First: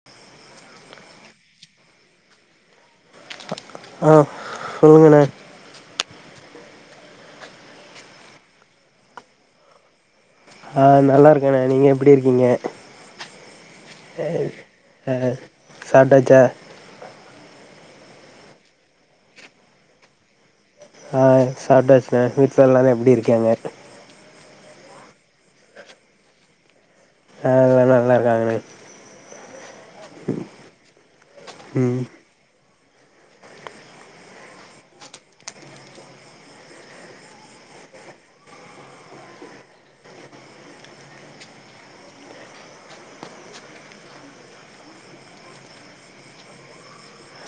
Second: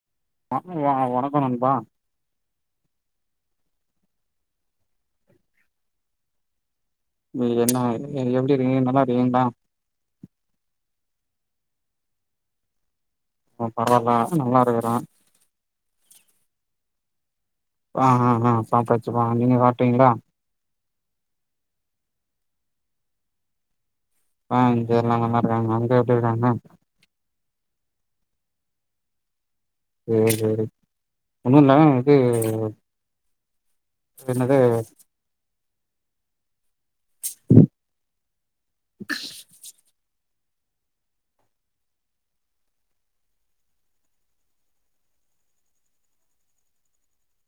[unintelligible] [unintelligible] ஆ வணக்கம் நண்பா ஆ சொல்லுங்கண்ணே என்ன எப்டி இருங்கீங்க நல்லா இருக்கீங்களா ஆ நல்லாருக்கேண்ணா நீங்க எப்டி இருக்கீங்க பரவால்ல நல்லா இருக்குறே ஆ சாப்டாச்சா ஆ ஆ ஆ சாப்டாச்சுமா நீங்க சாப்டீங்களா ஆ சாப்டாச்சுணே வீட்ல எல்லாரும் எப்டி இருக்காங்க ஆ இங்க எல்லா நல்லா இருக்காங்க அங்க எப்டி இருக்காங்க அ எல்லா நல்லா இருக்காங்கண்ணே சேரி சேரி ஒண்ணும் இல்ல ம் இது என்னது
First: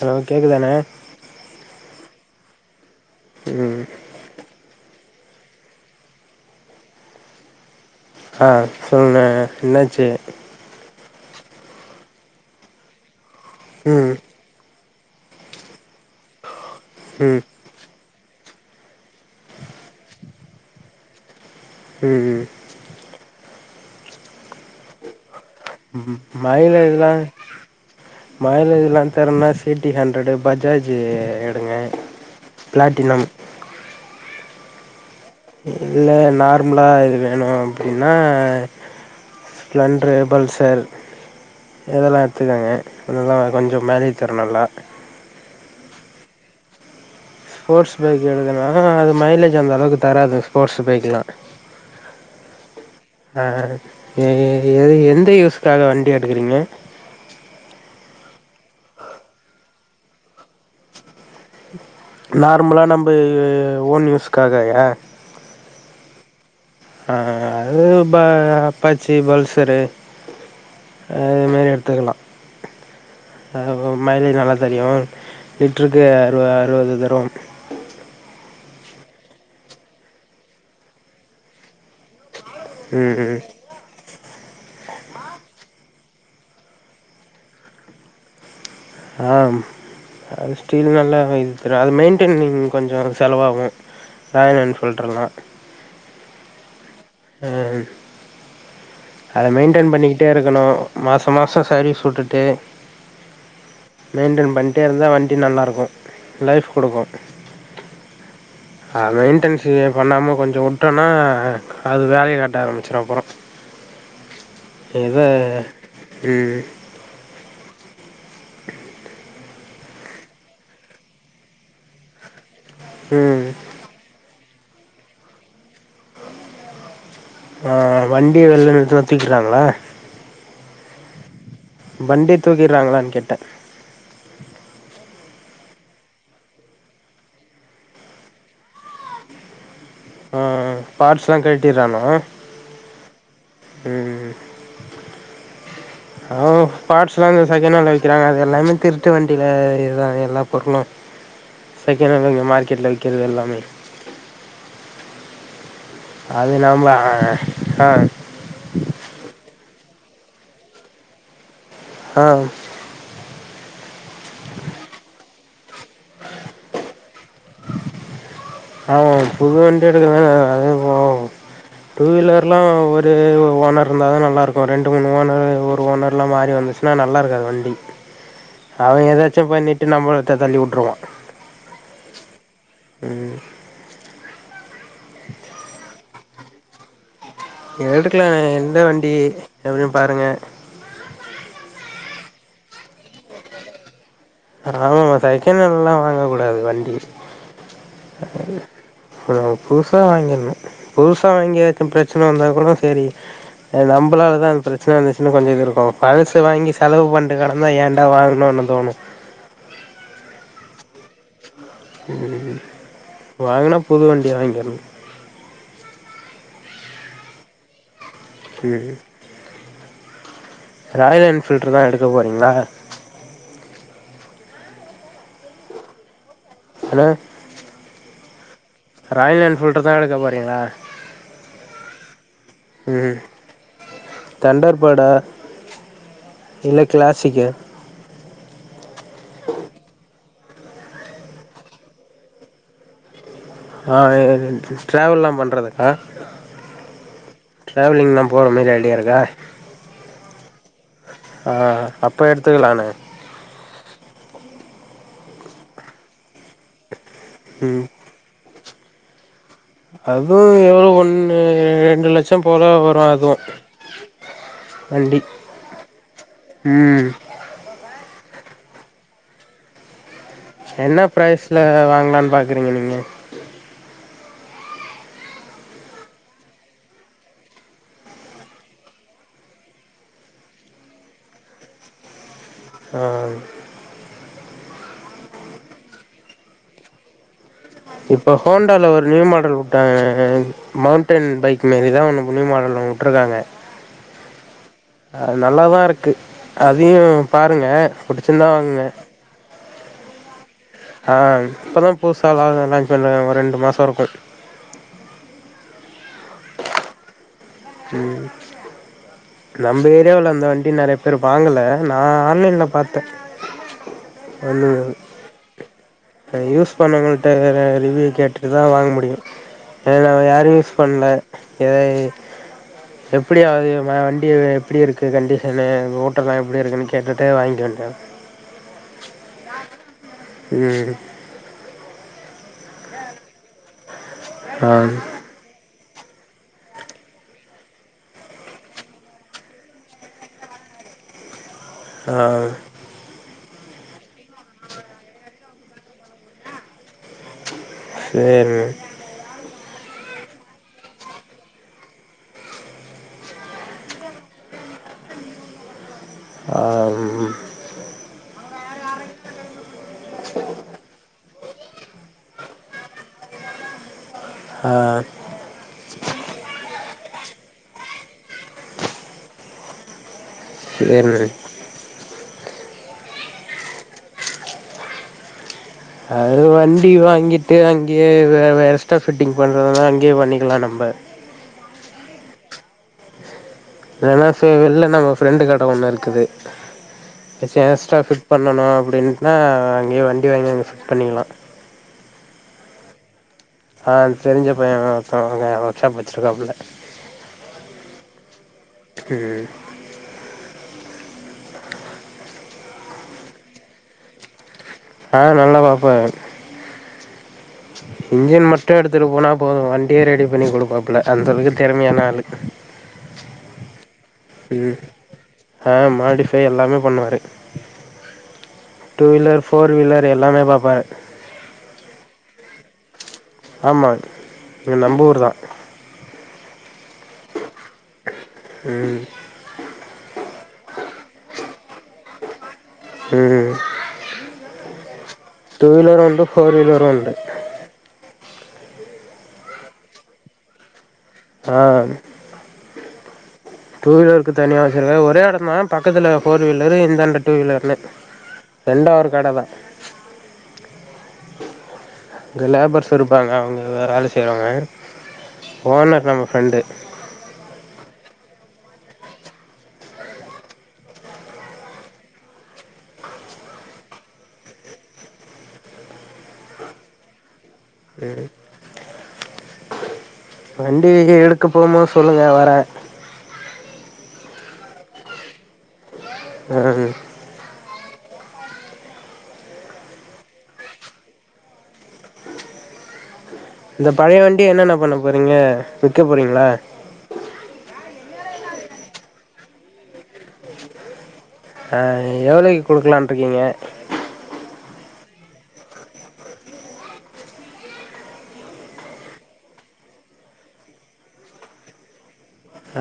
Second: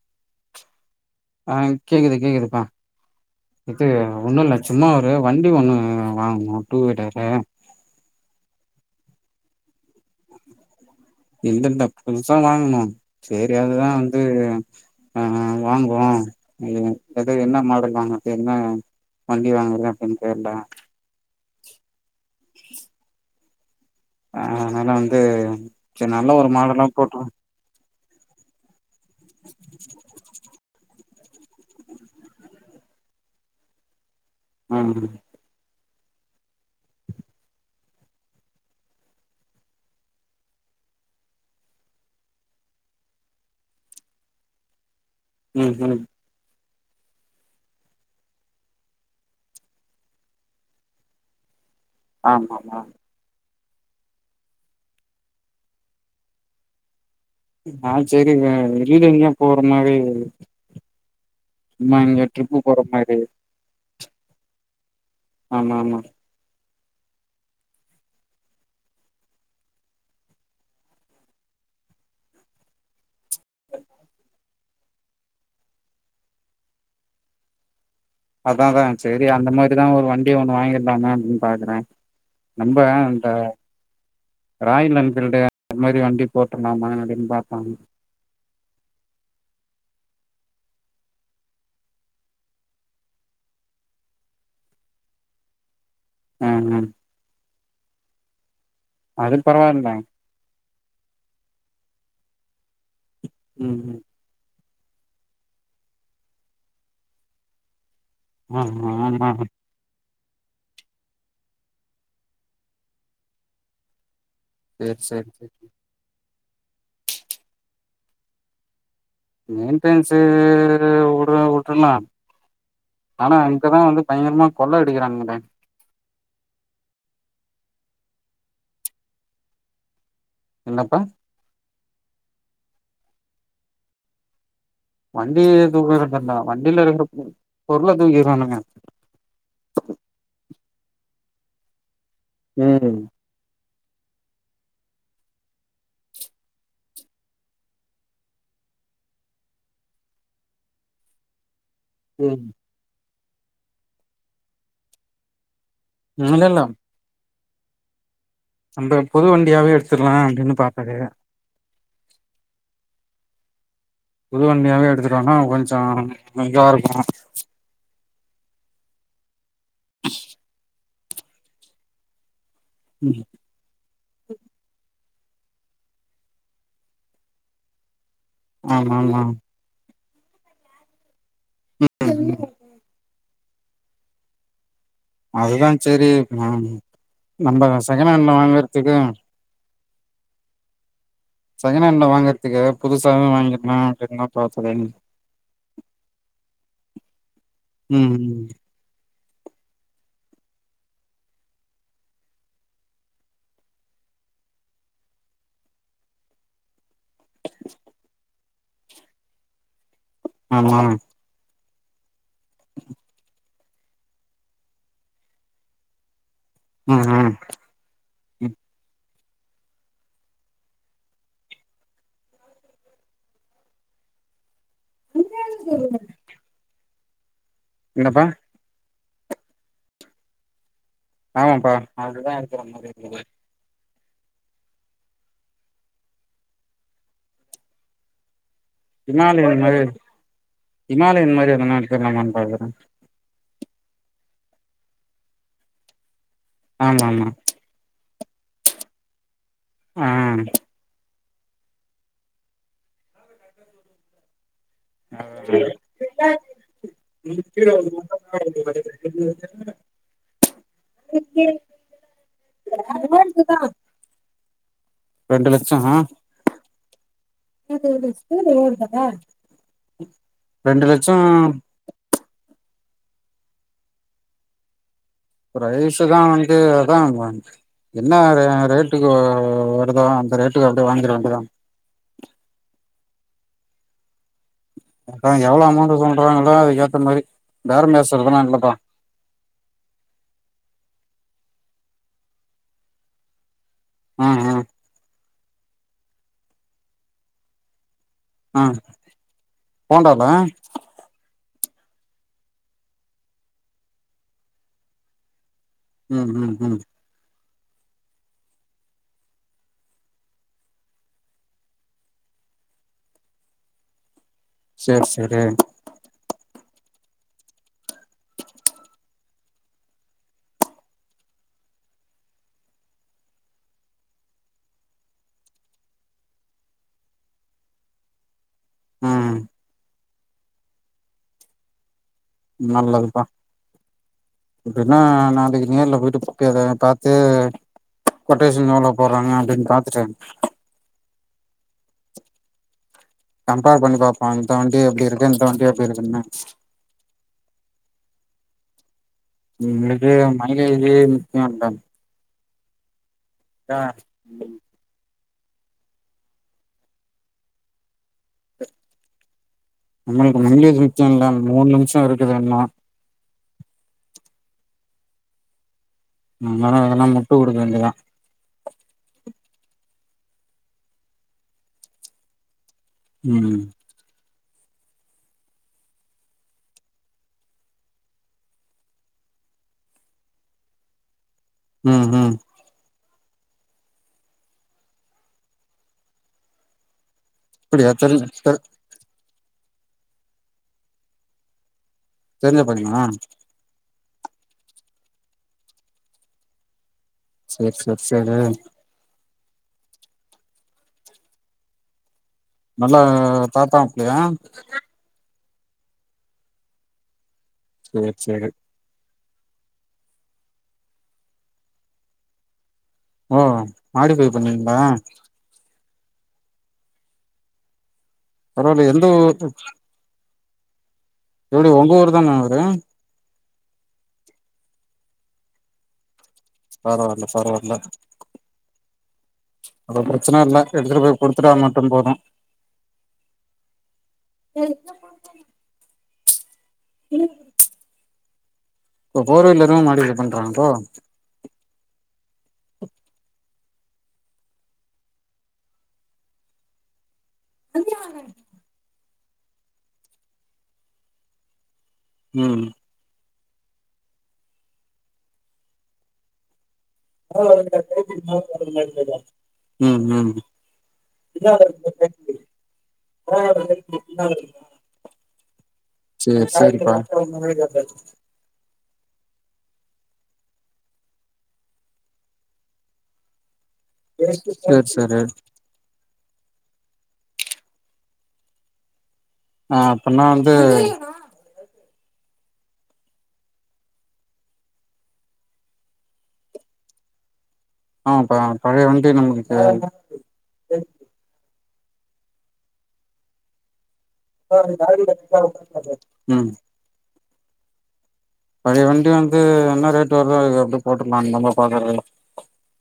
அ கேக்குதாண்ணே ஆ கேக்குது கேக்குதுப்பா ம் இது ஒன்னும் இல்ல சும்மா ஒரு வண்டி ஒன்னு வாங்குணோம் டூவீல்லரு ஆ சொல்லுண்ணே என்னாச்சு இல்ல இல்ல புதுசா வாங்குனோம் சேரி அதுதா ம் வந்து ஆ வாங்குவோம் ம் ஏது என்ன மாடல் வாங்க என்ன வண்டி வாங்குறது அப்டின்னு தெர்ல ம் ஆ அதனால வந்து சரி நல்ல ஒரு மாடலா மைலேஜ் தா போட்டு மைலேஜ்லா தெர்னா சிடி ஹண்ட்ரடு பஜாஜ் எடுங்க பிளாட்டினம் ம் இல்ல நார்மலா இது வேணும் அப்டின்னா ஸ்பெளண்ட்டர் பல்சர் இதெல்லா எடுத்துக்கோங்க அதெல்லா கொஞ்சம் மேலேஜ் தரும் நல்லா ம் ம் ஸ்போர்ட்ஸ் பேக் எடுத்துன்னா அது மைலேஜ் அந்த அளவுக்கு தராது ஸ்போர்ட்ஸ் பைக் எல்லா ஆமா ஆமா ஆ எ இது எந்த யூஸ்காக வண்டி எடுக்குறீங்க ஆ சேரிங்க வெளில எங்க போற நாலே நார்மலா நம்ப மாரி ஓன் யூஸ்காக யா ஆம்மா ஆம்மா ஆ அது பா அப்பாச்சி பல்சரு அ இதுமாறி எடுத்துக்கலாம் மைலேஜ் நல்லா தெரியும் லிட்ருக்கு அறு அறுவது தரும் அதா தா சேரி அந்த மாதிரிதா ஒரு வண்டிய ஒண்ணு வாங்கிடலா அப்டின்னு பாக்குறேன் நம்ப ம் அந்த ம் ராயல் என்பீல்டு அந்த மாரி வண்டி போட்றலாமா அப்டின்னு பாத்தங்க ஆ அது ஸ்டீல் நல்லாவே இது தரு அது மெய்ன்டனிங் கொஞ்சோ அதுக்கு செலவாகு காலேல வந்து சொல்ற நா ம் ம் அத அது அத பரவால்ல மெயின்டென் பண்ணி ட்டே இருக்கணு மாசோ மாசோ சர்வீஸ் உட்டுட்டு ம் ம் மெயின்டென் பண்ட்டே இருந்தா வண்டி நல்லா இருக்கு லைஃப் குடுக்கு ஆ ஆ அ ஆமா மெயின்டன்ஸு பண்ணாம கொஞ்சோ உட்டோனா அது வேலைய காட்ட ஆரமிச்சிரு அப்புறோ சேரி எத சேரி சேரி இது மெயின்டன்ஸு உடனு உட்றுலா ஆனா ம் இங்கதா வந்து பயங்கரமா கொள்ள அடிக்கிறாங்களே ஆ வண்டிய வெளில எடுத்துன தூக்கிட்றாங்ளா என்னப்பா வண்டி தூக்கிறாங்ளான் கேட்ட வண்டிய தூக்கிற மாட்டான் வண்டில இருக்ற பொருள தூக்கிறானுங்க ஆ பாட்ஸ்லா கள்ட்டிறானா ம் ம் அவ பாட்ஸ்லா அங்க செக்கெணன்ல விக்கிறாங்க அது எல்லாமே திருட்டு வண்டில விக்கிற்தா எல்லா பொருளு செக்கெணென்ல இங்க ம் மார்க்கெட்ல விக்கிறது எல்லாமே இல்ல அது இல்ல இல்லாம ஆ அந்த புது வண்டியாவே எடுத்துர்லா அப்படின்னு பாத்தது ஆ புது வண்டியாவே எடுத்துட்டோனா கொஞ்சோ இதா இருக்கு ஆமா புது வண்டி எடுக்குனா அதே போது டூ வீலர் னா ஒரு ஓனர் இருந்தாதா நல்லா இருக்கு ரெண்டு மூணு ஓனர் ஒரு ஓனர்லா மாறி வந்துச்சுனா நல்லா இருக்காது வண்டி ஆமா அவன் ஆமா ஏதாச்சும் பண்ணிட்டு நம்மட்ட தள்ளி உட்டுருவான் ம் அதுதான் சேரி ம் எடுக்குலா எந்த வண்டி எப்டின் பாருங்க செகெணன்ல வாங்கற்துக்கு புதுசாவே வாங்கிர்லா அப்டின்தா பாத்தது ஆமாமா செகெணன்லா வாங்க கூடாது வண்டி ம் ம் இப்ப நம்ம புதுசா வாங்கிருனு புதுசா வாங்கி எதாச்சு பிரச்சன வந்தா கூடனா சேரி அது நம்பளாலதா அதுக் பிரச்சன வந்துச்சுன்னு கொஞ்சோ இது இருக்கு பழசு வாங்கி செலவு பண்ட்டு கெட ந்தா ஏன்டா வாங்குணோனு தோணு ஆ ம் வாங்குனா புது வண்டியா வாங்கிர்ணு ம் ம் சேரி ராயல் என்ஃபீல்ட்ருதா எடுக்க போறீங்ளா ஹலோ என்னப்பா ராயல் என்ஃபீல்டு தா எடுக்க போறீகளா ஆமாப்பா அதுதா எடுக்குற மாரி இருக்து கண்டோர் பேடு இல்ல கிளாசிக்கு ஹிமாலயன் இந்த மாரி ஹிமாலயன் மாரி எதனா எடுத்தர்லாமான் பாக்குறே ஆ இது டிரவல்லா பண்றதுக்கா ஆமாமா ட்ராவலிங்லா போற மாரி ஐடியா இருக்கா ஆ ஆ அப்போ எடுத்துக்கலானே ஆ ம் அதுவு எவ்ளோ ஒன்னு ரெண்டு லட்சம் போல வரு அதுவு வண்டி ரெண்டு லட்சமா ம் நேத்து எததா ஸ்கூல் [unintelligible] என்னா ப்ரைஸ்ல வாங்கலான் பாக்குறீங்க நீங்க பிரைஸ் தா வந்து அதான் நான் என்னா ரே ரேட்டுக்கு வருதோ அந்த ரேட்டுக்கு அப்டியே வாங்கிற வேண்டிதா ஆ அதா எவ்ளோ அமௌண்ட் சொல்றாங்களோ அதுக் ஏத்த மாதி இப்போ ஹோண்டால நியூ மாடல் வுட்டாங்க மவுண்டன் பைக் மாரிதா ஒன்னு நியூ மாடல்ல வுட்ருக்காங்க ஆஹ ஆ அ அது நல்லாதா இருக்கு அதையு பாருங்க புடிச்சிருந்தா வாங்குங்க ஹோண்டாதா ஆ இப்போ தா புதுசா லா லாஞ்ச்ண்ண ஒரு ரெண்டு மாசோ இருக்கு ம் ம் ம் ம் நம்ப ஏரியாவுல அந்த வண்டி நெறைய பேர் வாங்கல நா ஆன்லைன்ல பாத்தே ஒன்னு சேரி சேரி அ யூஸ் பண்ணவங்கள்ட்ட ரிவ்யு கேட்டுட்டுதா வாங்க முடியு தெர்ல யாரு யூஸ் பண்ல எ எப்டியாவ்து வண் டி எப்டி இருக்கு கண்டிஷனு ஓட்டலா எப்டி இருக்குன்னு கேட்டுட்டு வாங்கிட்டு வந்ட்டே ம் ம் ம் நல்லதுப்பா ம் இப்டின்னா நாளைக்கு நேர்ல போயிட்டு போய் பா பாத்து கொட்டேஷன் எவ்ளோ போடுறாங்க அப்டின்னு பாத்துட்டு வரனு ஆ கம்பேர் பண்ணி பாப்போ இந்த வண்டி எப்டி இருக்கு இந்த வண்டி எப்டி இருக்குன்னு சேரி நீ இன்னைக்கு [unintelligible] இத்துனு வந்ட்டங் தா ஆ ம் ம் உங்களுக்கு [unintelligible] முக்கியோ இல்ல மூணு நிமிஷோ இருக்குது இன்னு ஆஹ் நம்மல்லா வேணுனா முட்டு குடுக்க வேண்டியதா [unintelligible] ம் அது வண்டி வாங்கிட்டு அங்கேயே வேற எஸ்ட்டா ஃபிட்டிங் பண்றதுனா அங்கயே பண்ணிக்கலா நம்ப ம் ம் இல்லன்னா சு வெளில நம்ம ஃப்ரெண்டு கட ஒன்னு இருக்குது எதாச்சு அப்படியா எக்ஸ்ட்ரா தெரி ஃபிட் தெரி பண்ணனு அப்டின்னா அங்கயே வண்டி வாங்கி அங்க ஃபிட் பண்ணிக்கலா தெரிஞ்ச பையனா ஆ தெரிஞ்ச பைய ஒருத்தவங்க ஒர்க்க்ஷாப் வச்சிருக்காப்புல சேர் சேர் [unintelligible] ம் நல்லா பாப்பாபுள்ளையா ஆ நல்லா பாப்பாரு சேரி இன்ஜின் சேரி மட்டு எடுத்துட்டு போனா போது வண்டியே ரெடி பண்ணி கொடுப்பாப்புல அந்த அளவுக்கு தெறமையான ஆளு ஓ மாடிஃபை ம் பண்ணுவிங்களா ஆ மாடிஃபை எல்லாமே பண்ணுவாரு பரவாயில்ல எந்த டூ வீலர் ஊர் போர் வீலர் எல்லாமே பாப்பாரு எப்டி ஒங்க ஊர்தான அவரு ஆமா இங்க நம்ப ஊர்தா பரவால்ல பரவால்ல ம் அது ப்ரச்சன இல்ல எடுத்துட்டு போய் குடுத்துட்டா மட்டு போது ம் டூ வீலரு உண்டு ஃபோர் வீலரு உண்டு உ இப்ப ஃபோர் வீலரும் மாடிஃபை பண்றாங்க ப்ரோ ஆ டூ வீலருக்கு தனியா வச்சிருக்கா ஒரே எடந்தா பக்கத்துல போர் வீலரு இந்தாண்ட டூ வீலர்னுு ரெண்டா ஒரு கடவ அங்க ம் லேபர்ஸ் இருப்பாங்க அவங்க வேற வேல செய்றவங்க ஓனர் நமக்கு ஃப்ரெண்டு ம் ம் [unintelligible] சேரி சேரி பாக்குற ப்ரோ வண்டி எடுக்க போம்போது சொல்லுங்க வரே சேரி சேரி எடு கனவு ஆ அப்பின்னா வந்து இந்த பழைய வண்டிய என்னண்ண பண்ண போறீங்க விக்க போறீங்களா ஆப்பா பழைய வண்டி நமக்கு [unintelligible] ஆ எவ்ளோக்கு குடுக்லான்ட்டு இருக்கீங்க ம் பழைய வண்டி வந்து என்னா ரேட் வருதோ அதுக்கு அப்டியே போட்டுருலா [unintelligible] பாக்குறே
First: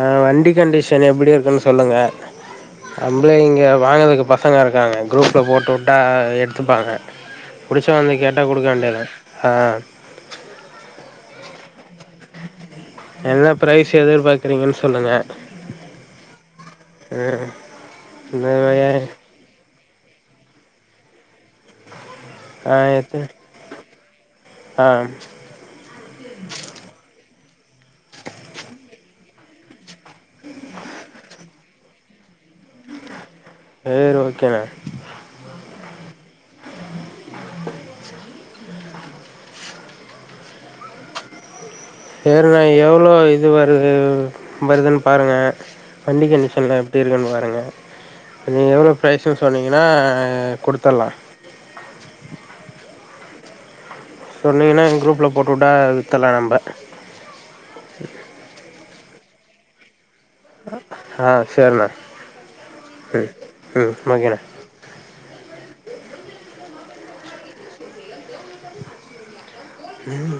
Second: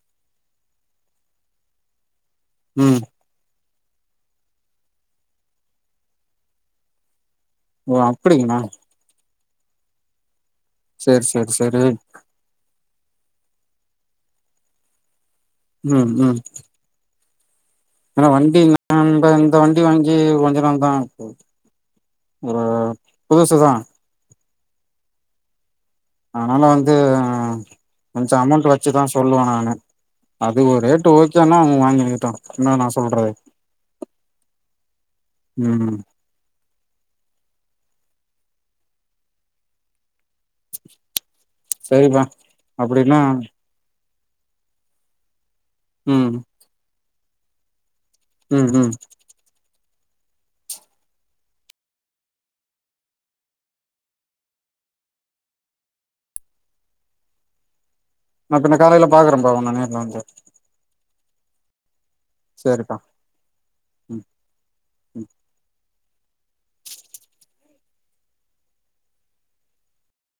ஆ வண்டி கண்டிஷன் எப்டி இருக்குன்னு சொல்லுங்க ம் நம்ப்ளே இங்க வாங்கறதுக்கு பசங்க இருக்காங்க குரூப்ல போட்டு விட்டா எ எட்த்துப்பாங்கா புடிச்சா ஓ வந்து கேட்டா அப்டிங்களா குடுக்க வேண்டியதா ஆ சரி சரி சரி என்ன ப்ரைஸ் எதிர்பாக்குறீங்கன்னு சொல்லுங்க உ உ அ ஏன்னா வண்டி இந்த வண்டி வாஞ்சி கொஞ்ச நாள் தா ஆகுது ஆ எத்து புதுசு தா ஆ அதனால வந்து கொஞ்ச அமௌண்ட் வச்சுதா சொல்லுவே நானு அது ஒரு ரேட்டு ஓகேனா அவங்க வாங்கிக்கிட்டோ என்ன நா சொல்றது சரி ஓகேண்ண உ சரிப்பா சேர்ரா ஏவ்ளோ அப்டின்னா இதுவா உ வருதுன்னு பாருங்க வண்டி ம் கண்டிஷன்ல எப்டி இருக்குன்னு பாருங்க ம் நீங்க ம் எவ்வள பிரைஸுனு சொன்னீங்கன்னா குடுத்திட்லா சொன்னிங்கன்னா எ குரூப்ல போட்டுவிட்டா வித்தில்லா நம்ப நாத்துன காரங்கள பாக்குறேன்ம்பா உ நேர்ல வந்து ஆ சேர்டா சேரிப்பா உ உ ம் ஓகேன ம் உ